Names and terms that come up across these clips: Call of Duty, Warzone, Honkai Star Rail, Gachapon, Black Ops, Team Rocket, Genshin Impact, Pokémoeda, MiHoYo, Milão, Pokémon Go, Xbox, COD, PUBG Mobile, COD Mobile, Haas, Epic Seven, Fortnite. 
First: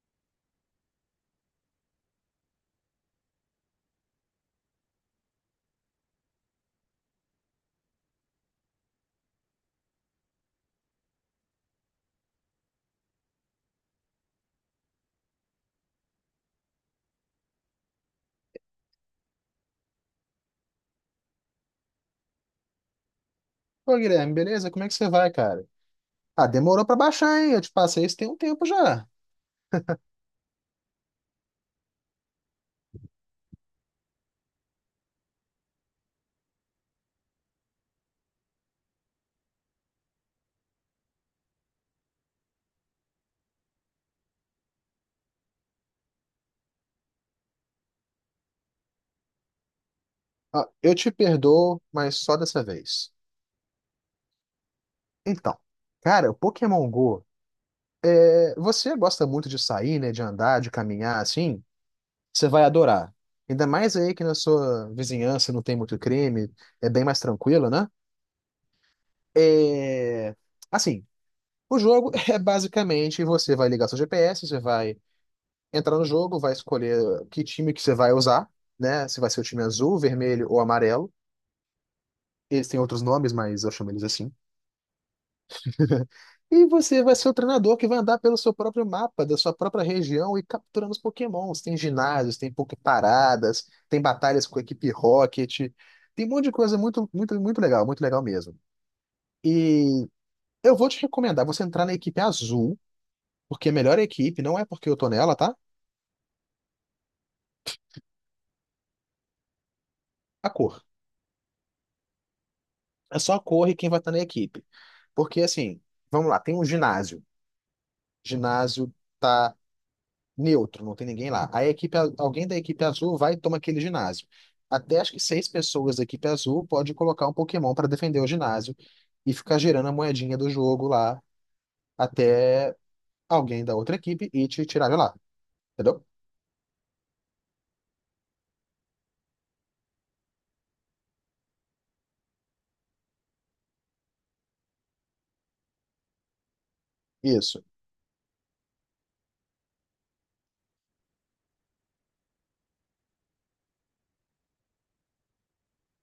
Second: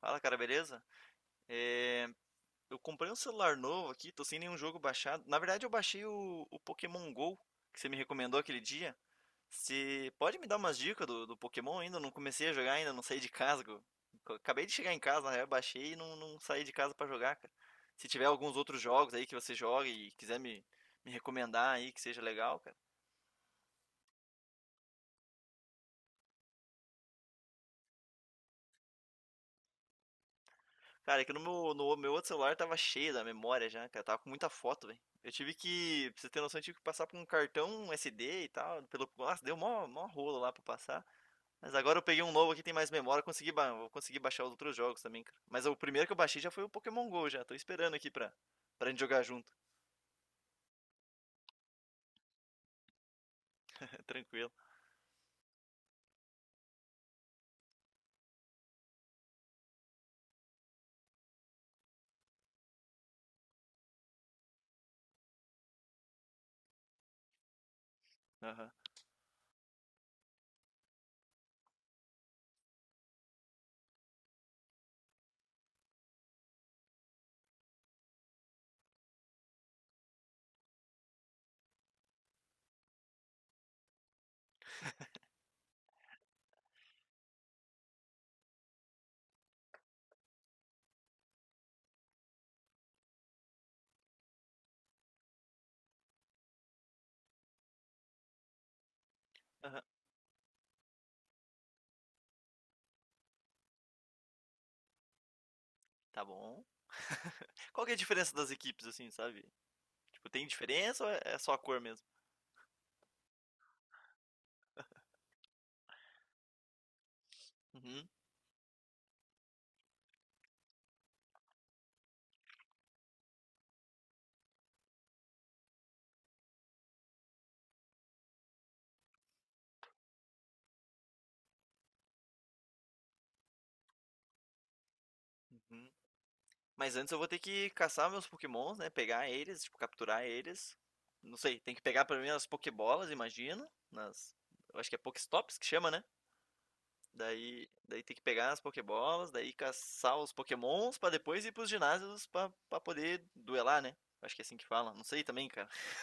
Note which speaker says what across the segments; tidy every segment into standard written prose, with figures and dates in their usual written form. Speaker 1: Fala, cara, beleza? É, eu comprei um celular novo aqui, tô sem nenhum jogo baixado. Na verdade, eu baixei o Pokémon Go, que você me recomendou aquele dia. Você pode me dar umas dicas do Pokémon ainda? Eu não comecei a jogar ainda, não saí de casa. Eu Acabei de chegar em casa, na real, baixei e não saí de casa pra jogar, cara. Se tiver alguns outros jogos aí que você joga e quiser me recomendar aí que seja legal, cara.
Speaker 2: Pô, Guilherme, beleza? Como é que você vai, cara? Ah, demorou pra baixar, hein? Eu te passei isso tem um tempo já.
Speaker 1: Cara, aqui no meu outro celular tava cheio da memória já, cara. Tava com muita foto, velho. Eu tive que, pra você ter noção, eu tive que passar por um cartão SD e tal. Pelo, nossa, deu mó rolo lá pra passar. Mas agora eu peguei um novo aqui, tem mais memória. Vou conseguir baixar os outros jogos também, cara. Mas o primeiro que eu baixei já foi o Pokémon GO já. Tô esperando aqui pra gente jogar junto.
Speaker 2: Ah, eu te perdoo, mas só dessa vez.
Speaker 1: Tranquilo.
Speaker 2: Então, cara, o Pokémon Go, você gosta muito de sair, né? De andar, de caminhar, assim? Você vai adorar. Ainda mais aí que na sua vizinhança não tem muito crime, é bem mais tranquilo, né?
Speaker 1: Aham.
Speaker 2: É... Assim, o jogo é basicamente você vai ligar seu GPS, você vai entrar no jogo, vai escolher que time que você vai usar, né? Se vai ser o time azul, vermelho ou amarelo. Eles têm outros nomes, mas eu chamo eles assim. E você vai ser o treinador que vai andar pelo seu próprio mapa, da sua própria região e capturando os Pokémons. Tem ginásios, tem Poképaradas, tem batalhas com a equipe Rocket. Tem um monte de coisa muito, muito, muito legal mesmo.
Speaker 1: Aham.
Speaker 2: E eu vou te recomendar você entrar na equipe azul, porque é melhor a melhor equipe não é porque eu tô nela, tá?
Speaker 1: Tá bom. Qual que é a diferença das equipes, assim, sabe? Tipo, tem
Speaker 2: A cor.
Speaker 1: diferença ou é só a cor mesmo?
Speaker 2: É só a cor e quem vai estar na equipe. Porque assim, vamos lá, tem um ginásio.
Speaker 1: Uhum.
Speaker 2: Ginásio tá neutro, não tem ninguém lá. Aí alguém da equipe azul vai e toma aquele ginásio. Até acho que seis pessoas da equipe azul pode colocar um Pokémon para defender o ginásio e ficar girando a moedinha do jogo lá até alguém da outra equipe e te tirar de lá.
Speaker 1: Uhum.
Speaker 2: Entendeu?
Speaker 1: Mas antes eu vou ter que caçar meus Pokémons, né? Pegar eles, tipo, capturar eles. Não sei, tem que pegar pra mim as Pokébolas, imagino. Nas... Eu acho que é Pokéstops que chama, né?
Speaker 2: Isso.
Speaker 1: Daí tem que pegar as Pokébolas, daí caçar os Pokémons pra depois ir pros ginásios pra poder duelar, né? Acho que é assim que fala. Não sei também, cara.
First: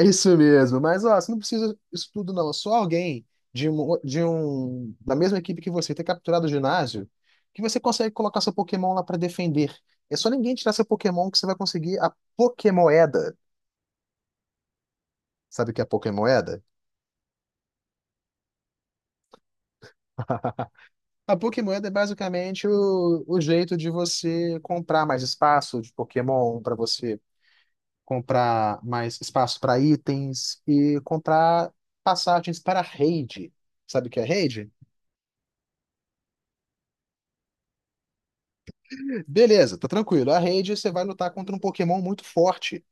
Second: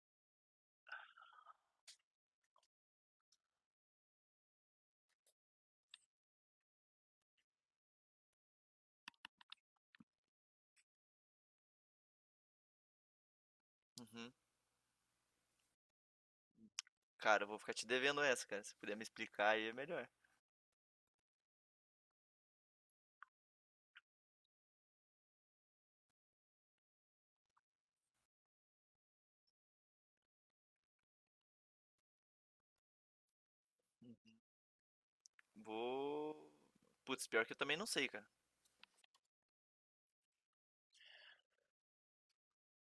Speaker 2: É isso mesmo. Mas, ó, você não precisa disso tudo, não. É só alguém de um, da mesma equipe que você ter capturado o ginásio, que você consegue colocar seu Pokémon lá pra defender. É só ninguém tirar seu Pokémon que você vai conseguir a Pokémoeda.
Speaker 1: Uhum.
Speaker 2: Sabe o que é a Pokémoeda?
Speaker 1: Cara, eu vou ficar te devendo essa, cara. Se puder me explicar aí é melhor.
Speaker 2: A Pokémoeda é basicamente o jeito de você comprar mais espaço de Pokémon, para você comprar mais espaço para itens e comprar passagens para raid. Sabe o que é raid?
Speaker 1: Vou. Putz, pior que eu também não sei, cara.
Speaker 2: Beleza, tá tranquilo. A rede você vai lutar contra um Pokémon muito forte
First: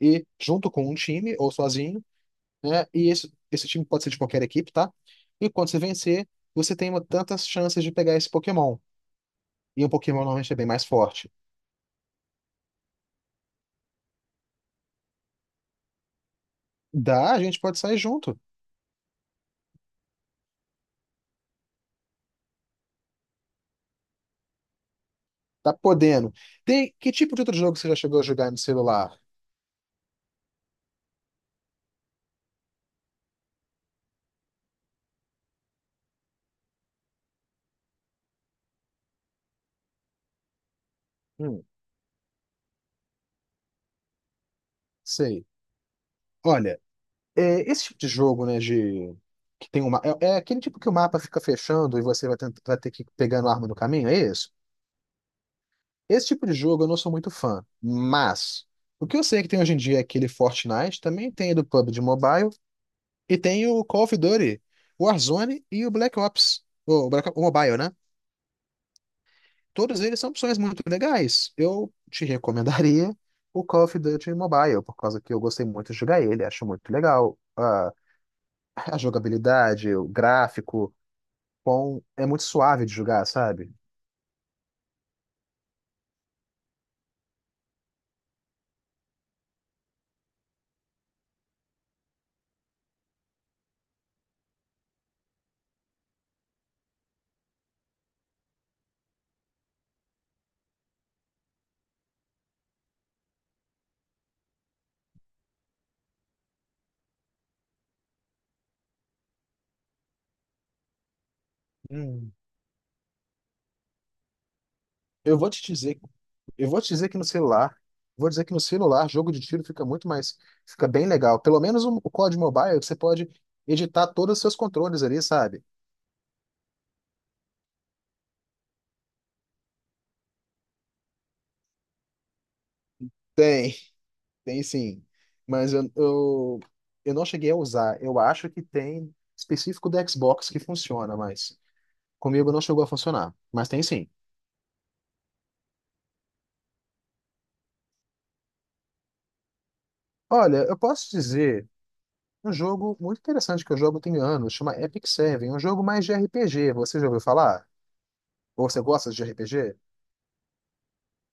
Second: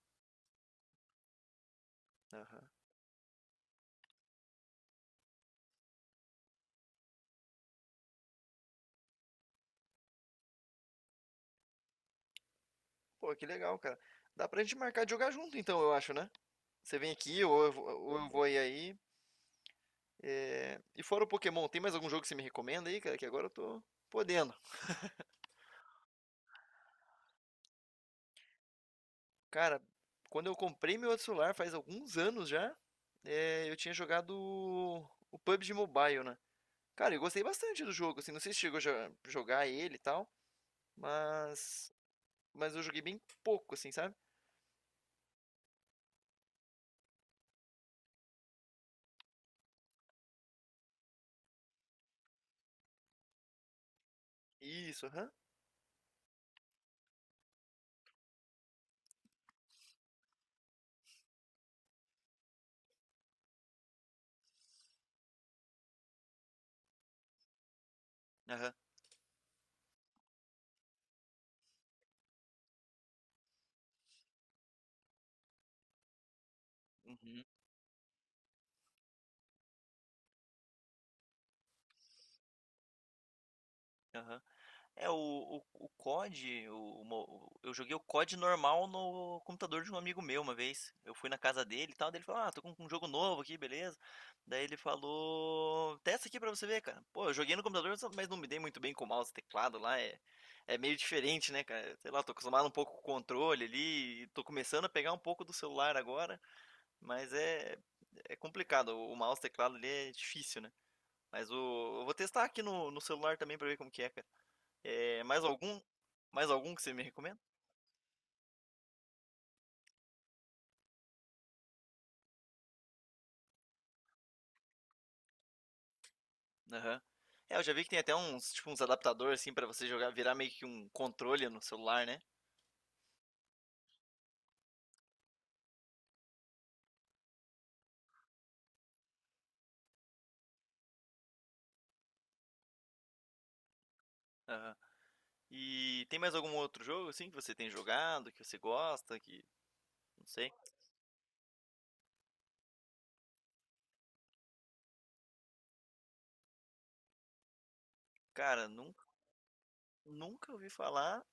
Speaker 2: e junto com um time ou sozinho,
Speaker 1: Aham.
Speaker 2: né? E esse time pode ser de qualquer equipe, tá? E quando você vencer, você tem tantas chances de pegar esse Pokémon. E um Pokémon normalmente é bem mais forte.
Speaker 1: Pô, que legal, cara. Dá pra gente marcar de jogar junto, então, eu acho, né? Você vem
Speaker 2: Dá, a
Speaker 1: aqui
Speaker 2: gente
Speaker 1: ou
Speaker 2: pode sair
Speaker 1: eu
Speaker 2: junto.
Speaker 1: vou ir aí. É, e fora o Pokémon, tem mais algum jogo que você me recomenda aí, cara? Que agora eu tô podendo.
Speaker 2: Tá podendo. Tem que tipo de outro jogo você já chegou a jogar no celular?
Speaker 1: Cara, quando eu comprei meu outro celular, faz alguns anos já, eu tinha jogado o PUBG Mobile, né? Cara, eu gostei bastante do jogo, assim, não sei se chegou a jogar ele e tal,
Speaker 2: Hum,
Speaker 1: mas mas eu joguei bem pouco, assim, sabe?
Speaker 2: Sei. Olha, esse tipo de jogo, né, de que tem é aquele tipo que o mapa fica fechando e você vai ter que ir pegando arma no caminho, é isso?
Speaker 1: Isso, aham.
Speaker 2: Esse tipo de jogo eu não sou muito fã, mas o que eu sei que tem hoje em dia é aquele Fortnite, também tem do PUBG Mobile e tem o Call of Duty, o Warzone e o Black Ops, o Mobile, né?
Speaker 1: Aham.
Speaker 2: Todos eles são opções muito legais. Eu te recomendaria o Call of Duty Mobile, por causa que eu gostei muito de jogar ele, acho muito legal.
Speaker 1: Uhum,
Speaker 2: A jogabilidade, o gráfico, é muito suave de jogar, sabe?
Speaker 1: aham. É, o COD, o, D, o mo- eu joguei o COD normal no computador de um amigo meu uma vez. Eu fui na casa dele e tal, daí ele falou, ah, tô com um jogo novo aqui, beleza. Daí ele falou, testa aqui pra você ver, cara. Pô, eu joguei no computador, mas não me dei muito bem com o mouse e teclado lá, é meio diferente, né, cara? Sei lá, tô acostumado um pouco com o controle ali, e tô começando a pegar um pouco do celular agora, mas é, é complicado, o mouse e teclado ali é difícil, né? Mas o, eu vou
Speaker 2: Hum.
Speaker 1: testar aqui no, celular também pra ver como que é, cara. É,
Speaker 2: Eu
Speaker 1: mais
Speaker 2: vou te
Speaker 1: algum?
Speaker 2: dizer
Speaker 1: Mais
Speaker 2: Eu
Speaker 1: algum
Speaker 2: vou
Speaker 1: que
Speaker 2: te
Speaker 1: você me
Speaker 2: dizer que no
Speaker 1: recomenda?
Speaker 2: celular, vou dizer que no celular, jogo de tiro fica muito mais, fica bem legal. Pelo menos o COD Mobile, que você pode editar todos os seus controles ali, sabe?
Speaker 1: Aham. É, eu já vi que tem até uns, tipo, uns adaptadores assim pra você jogar, virar meio que um controle no celular, né?
Speaker 2: Tem, tem sim. Mas eu não cheguei a usar. Eu acho que tem específico do Xbox que funciona, mas comigo não chegou a funcionar. Mas tem sim.
Speaker 1: Aham. E tem mais algum outro jogo assim que você tem jogado, que você gosta, que não sei?
Speaker 2: Olha, eu posso dizer um jogo muito interessante que eu jogo tem anos, chama Epic Seven, um jogo mais de RPG. Você já ouviu falar?
Speaker 1: Cara,
Speaker 2: Ou você gosta de RPG?
Speaker 1: nunca ouvi falar,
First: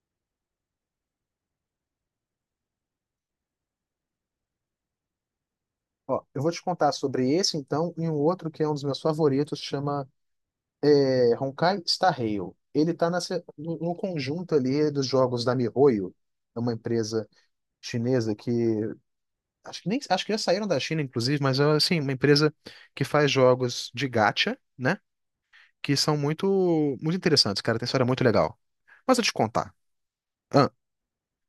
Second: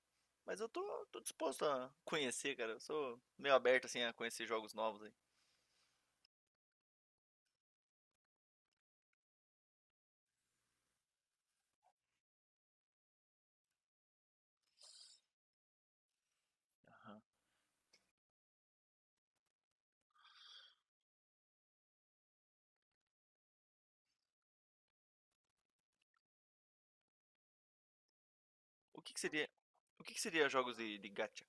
Speaker 1: mas eu tô disposto a conhecer, cara. Eu sou meio aberto assim a conhecer jogos novos aí.
Speaker 2: Ó, eu vou te contar sobre esse, então, e um outro que é um dos meus favoritos, chama Honkai Star Rail. Ele tá nessa, no, no conjunto ali dos jogos da MiHoYo, é uma
Speaker 1: Aham.
Speaker 2: empresa chinesa que acho que nem acho que já saíram da China, inclusive, mas é assim, uma empresa que faz jogos de gacha, né? Que são muito muito interessantes, cara, tem história muito legal.
Speaker 1: O que
Speaker 2: Mas
Speaker 1: que
Speaker 2: eu te
Speaker 1: seria,
Speaker 2: contar.
Speaker 1: o que que seria
Speaker 2: Ah,
Speaker 1: jogos de gacha?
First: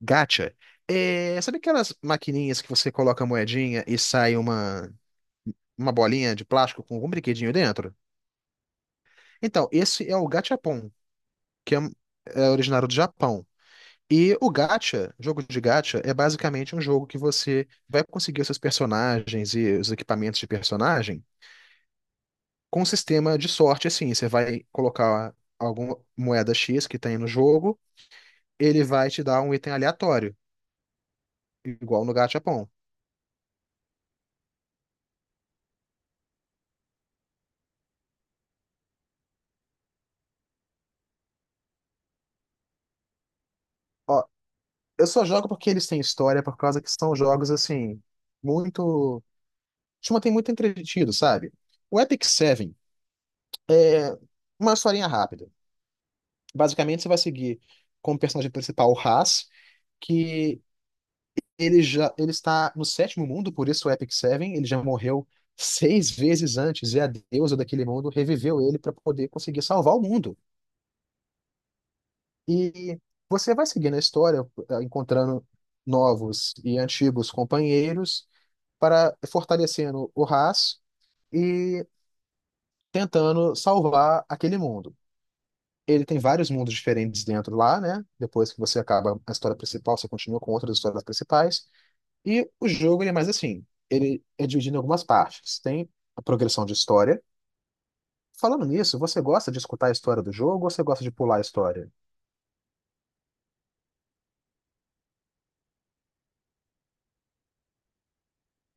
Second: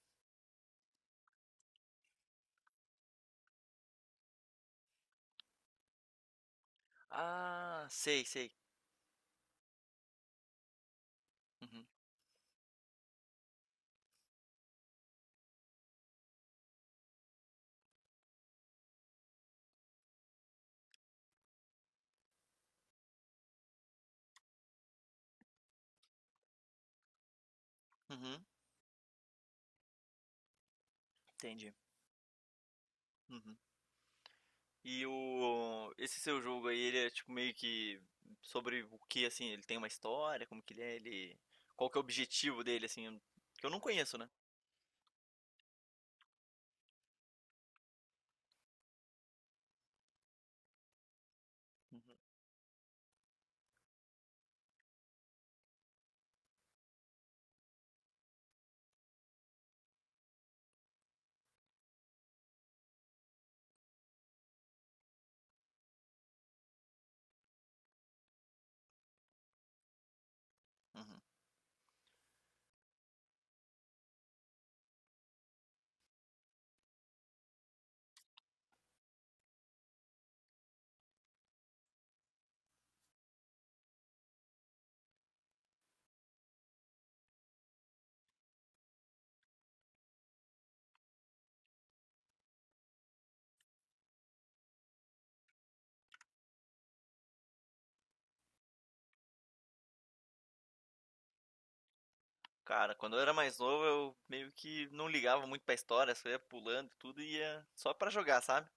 Speaker 2: gacha é, sabe aquelas maquininhas que você coloca a moedinha e sai uma bolinha de plástico com algum brinquedinho
Speaker 1: Ah,
Speaker 2: dentro?
Speaker 1: sei, sei.
Speaker 2: Então, esse é o Gachapon, que é,
Speaker 1: Uhum.
Speaker 2: é originário do Japão. E o gacha, jogo de gacha, é basicamente um jogo que você vai conseguir os seus personagens e os equipamentos de personagem com um sistema de sorte, assim. Você vai colocar alguma moeda X que tem no jogo,
Speaker 1: Uhum.
Speaker 2: ele vai te dar um item aleatório,
Speaker 1: Entendi.
Speaker 2: igual no Gachapon.
Speaker 1: Uhum. E o esse seu jogo aí, ele é tipo meio que sobre o que assim, ele tem uma história, como que ele é, ele qual que é o objetivo dele assim, que eu não conheço,
Speaker 2: Ó,
Speaker 1: né?
Speaker 2: eu só jogo porque eles têm história, por causa que são jogos, assim, muito... Te mantém muito entretido, sabe? O
Speaker 1: Uhum.
Speaker 2: Epic Seven é uma historinha rápida. Basicamente, você vai seguir como personagem principal o Haas, que ele está no sétimo mundo, por isso o Epic Seven. Ele já morreu seis vezes antes, e a deusa daquele mundo reviveu ele para poder conseguir salvar o mundo.
Speaker 1: Uhum.
Speaker 2: E você vai seguindo a história, encontrando novos e antigos companheiros para fortalecendo o Haas e tentando salvar aquele mundo. Ele tem vários mundos diferentes dentro lá, né? Depois que você acaba a história principal, você continua com outras histórias principais. E o jogo, ele é mais assim, ele é dividido em algumas partes. Tem a progressão de história. Falando nisso, você gosta de escutar a história do jogo ou você gosta de pular a história?
Speaker 1: Cara, quando eu era mais novo, eu meio que não ligava muito pra história, só ia pulando e tudo e ia só pra jogar, sabe?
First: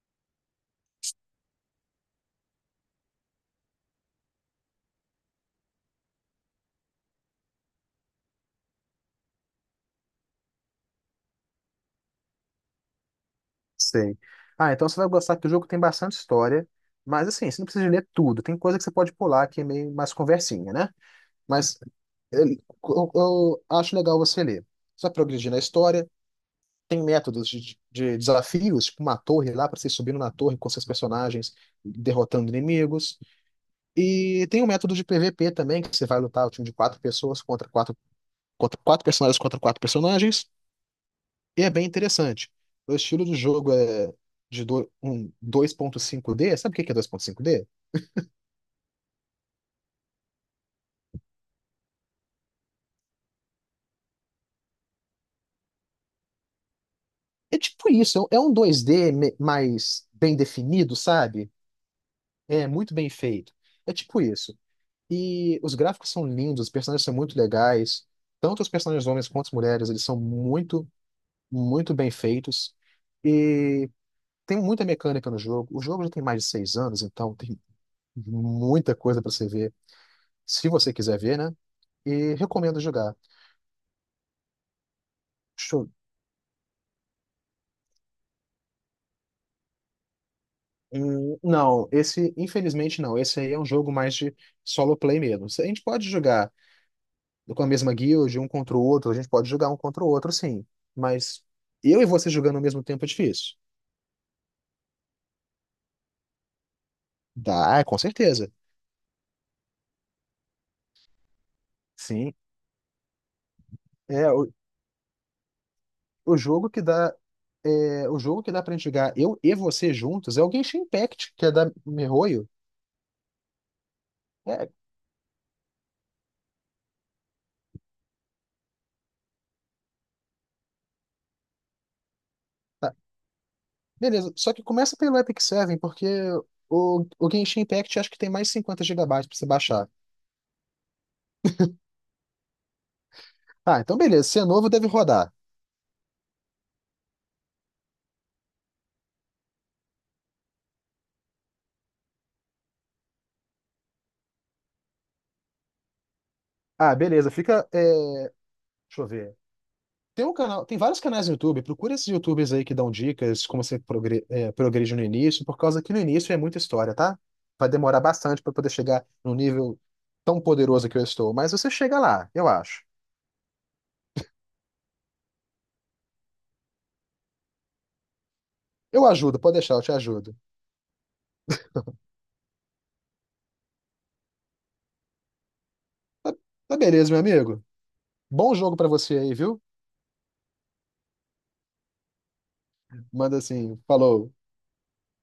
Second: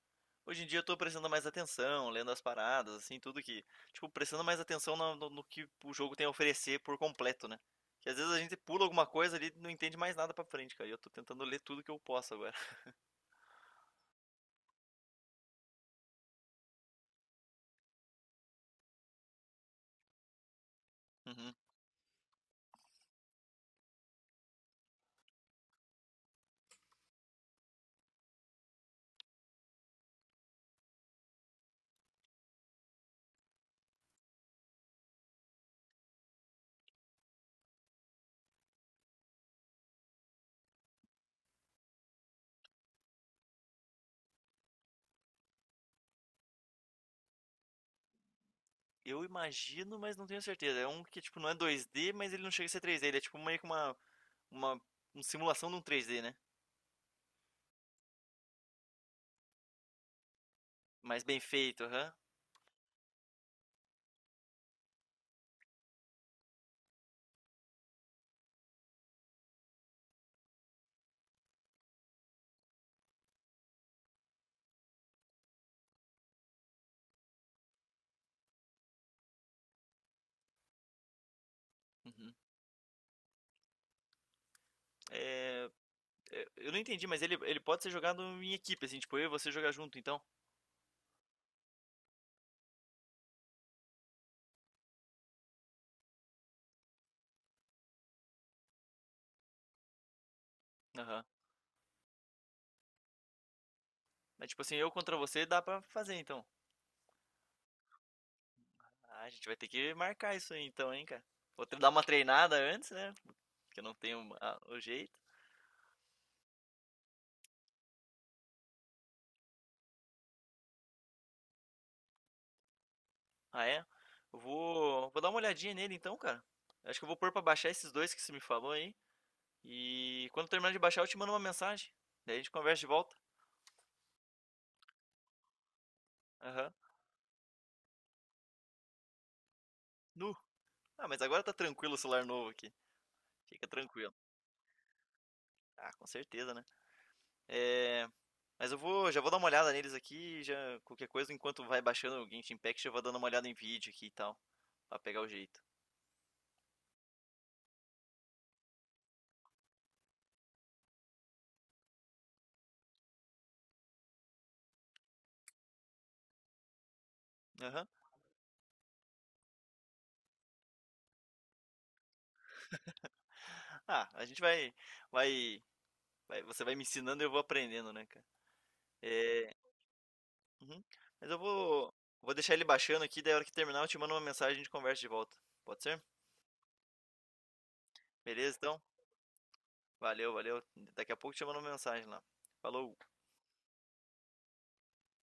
Speaker 1: Hoje em dia eu tô prestando mais atenção, lendo as paradas, assim, tudo que. Tipo, prestando mais atenção no que o jogo tem a oferecer por completo, né? Que às vezes a gente pula alguma coisa ali e não entende mais nada pra frente, cara. E eu tô tentando ler tudo que eu posso agora.
Speaker 2: Sei. Ah, então você vai gostar que o jogo tem bastante história, mas assim, você não precisa ler tudo. Tem coisa que você pode pular que é meio mais conversinha, né? Mas eu, eu acho legal você ler. Você vai progredir na história. Tem métodos de desafios, tipo uma torre lá para você ir subindo na torre com seus personagens, derrotando inimigos. E tem um método de PVP também, que você vai lutar o time de quatro pessoas contra quatro personagens contra quatro personagens. E é bem interessante. O estilo do jogo é de um 2.5D. Sabe o que que é 2.5D?
Speaker 1: Eu imagino, mas não tenho certeza. É um que, tipo, não é 2D, mas ele não chega a ser 3D. Ele é tipo meio que uma, uma simulação de um 3D, né?
Speaker 2: É tipo isso, é um 2D mais bem definido,
Speaker 1: Mas bem
Speaker 2: sabe?
Speaker 1: feito, aham.
Speaker 2: É muito bem feito. É tipo isso. E os gráficos são lindos, os personagens são muito legais. Tanto os personagens homens quanto as mulheres, eles são muito, muito bem feitos. E tem muita mecânica no jogo. O jogo já tem mais de 6 anos, então tem muita coisa para você ver, se você quiser ver, né?
Speaker 1: Uhum.
Speaker 2: E recomendo jogar.
Speaker 1: É,
Speaker 2: Deixa eu-
Speaker 1: eu não entendi, mas ele pode ser jogado em equipe, assim, tipo, eu e você jogar junto, então.
Speaker 2: Não, esse, infelizmente não. Esse aí é um jogo mais de solo play mesmo. A gente pode jogar com a mesma guild, um contra o outro, a gente pode jogar um contra o outro, sim.
Speaker 1: Aham.
Speaker 2: Mas eu e você jogando ao mesmo tempo é difícil.
Speaker 1: Mas tipo assim, eu contra você dá pra fazer, então.
Speaker 2: Dá, com certeza.
Speaker 1: Ah, a gente vai ter que marcar isso aí, então, hein, cara. Que dar uma
Speaker 2: Sim.
Speaker 1: treinada antes, né? Porque eu não
Speaker 2: É,
Speaker 1: tenho
Speaker 2: o,
Speaker 1: o jeito.
Speaker 2: o jogo que dá. O jogo que dá pra gente jogar eu e você juntos é o Genshin Impact, que é da MiHoYo.
Speaker 1: Ah, é?
Speaker 2: É,
Speaker 1: Vou dar uma olhadinha nele, então, cara. Acho que eu vou pôr pra baixar esses dois que você me falou aí. E quando terminar de baixar, eu te mando uma mensagem. Daí a gente conversa de
Speaker 2: tá.
Speaker 1: volta.
Speaker 2: Beleza. Só que começa pelo Epic Seven, porque
Speaker 1: Aham.
Speaker 2: o Genshin Impact acho que tem mais 50 gigabytes pra você baixar.
Speaker 1: Nu. Ah, mas agora tá tranquilo o celular novo aqui. Fica
Speaker 2: Ah, então
Speaker 1: tranquilo.
Speaker 2: beleza. Se é novo, deve rodar.
Speaker 1: Ah, com certeza, né? É... Mas já vou dar uma olhada neles aqui, já qualquer coisa, enquanto vai baixando o Genshin Impact, eu vou dando uma olhada em vídeo aqui e tal, pra pegar o jeito.
Speaker 2: Ah, beleza. Fica. Deixa eu ver. Tem um canal, tem vários canais no YouTube. Procura esses YouTubers aí que dão dicas como você progredir no início, por causa que no início é muita história, tá? Vai
Speaker 1: Aham.
Speaker 2: demorar bastante para poder chegar no nível tão poderoso que eu estou, mas você chega lá, eu acho.
Speaker 1: Ah, a gente vai, você vai me ensinando e eu vou aprendendo, né, cara?
Speaker 2: Eu ajudo, pode
Speaker 1: É...
Speaker 2: deixar, eu te ajudo.
Speaker 1: uhum. Mas vou deixar ele baixando aqui, daí a hora que terminar eu te mando uma mensagem e a gente conversa de volta. Pode ser?
Speaker 2: Tá beleza, meu amigo. Bom
Speaker 1: Beleza,
Speaker 2: jogo
Speaker 1: então?
Speaker 2: pra você aí, viu?
Speaker 1: Valeu, valeu. Daqui a pouco te mando mensagem lá. Falou!
Speaker 2: Manda assim, falou.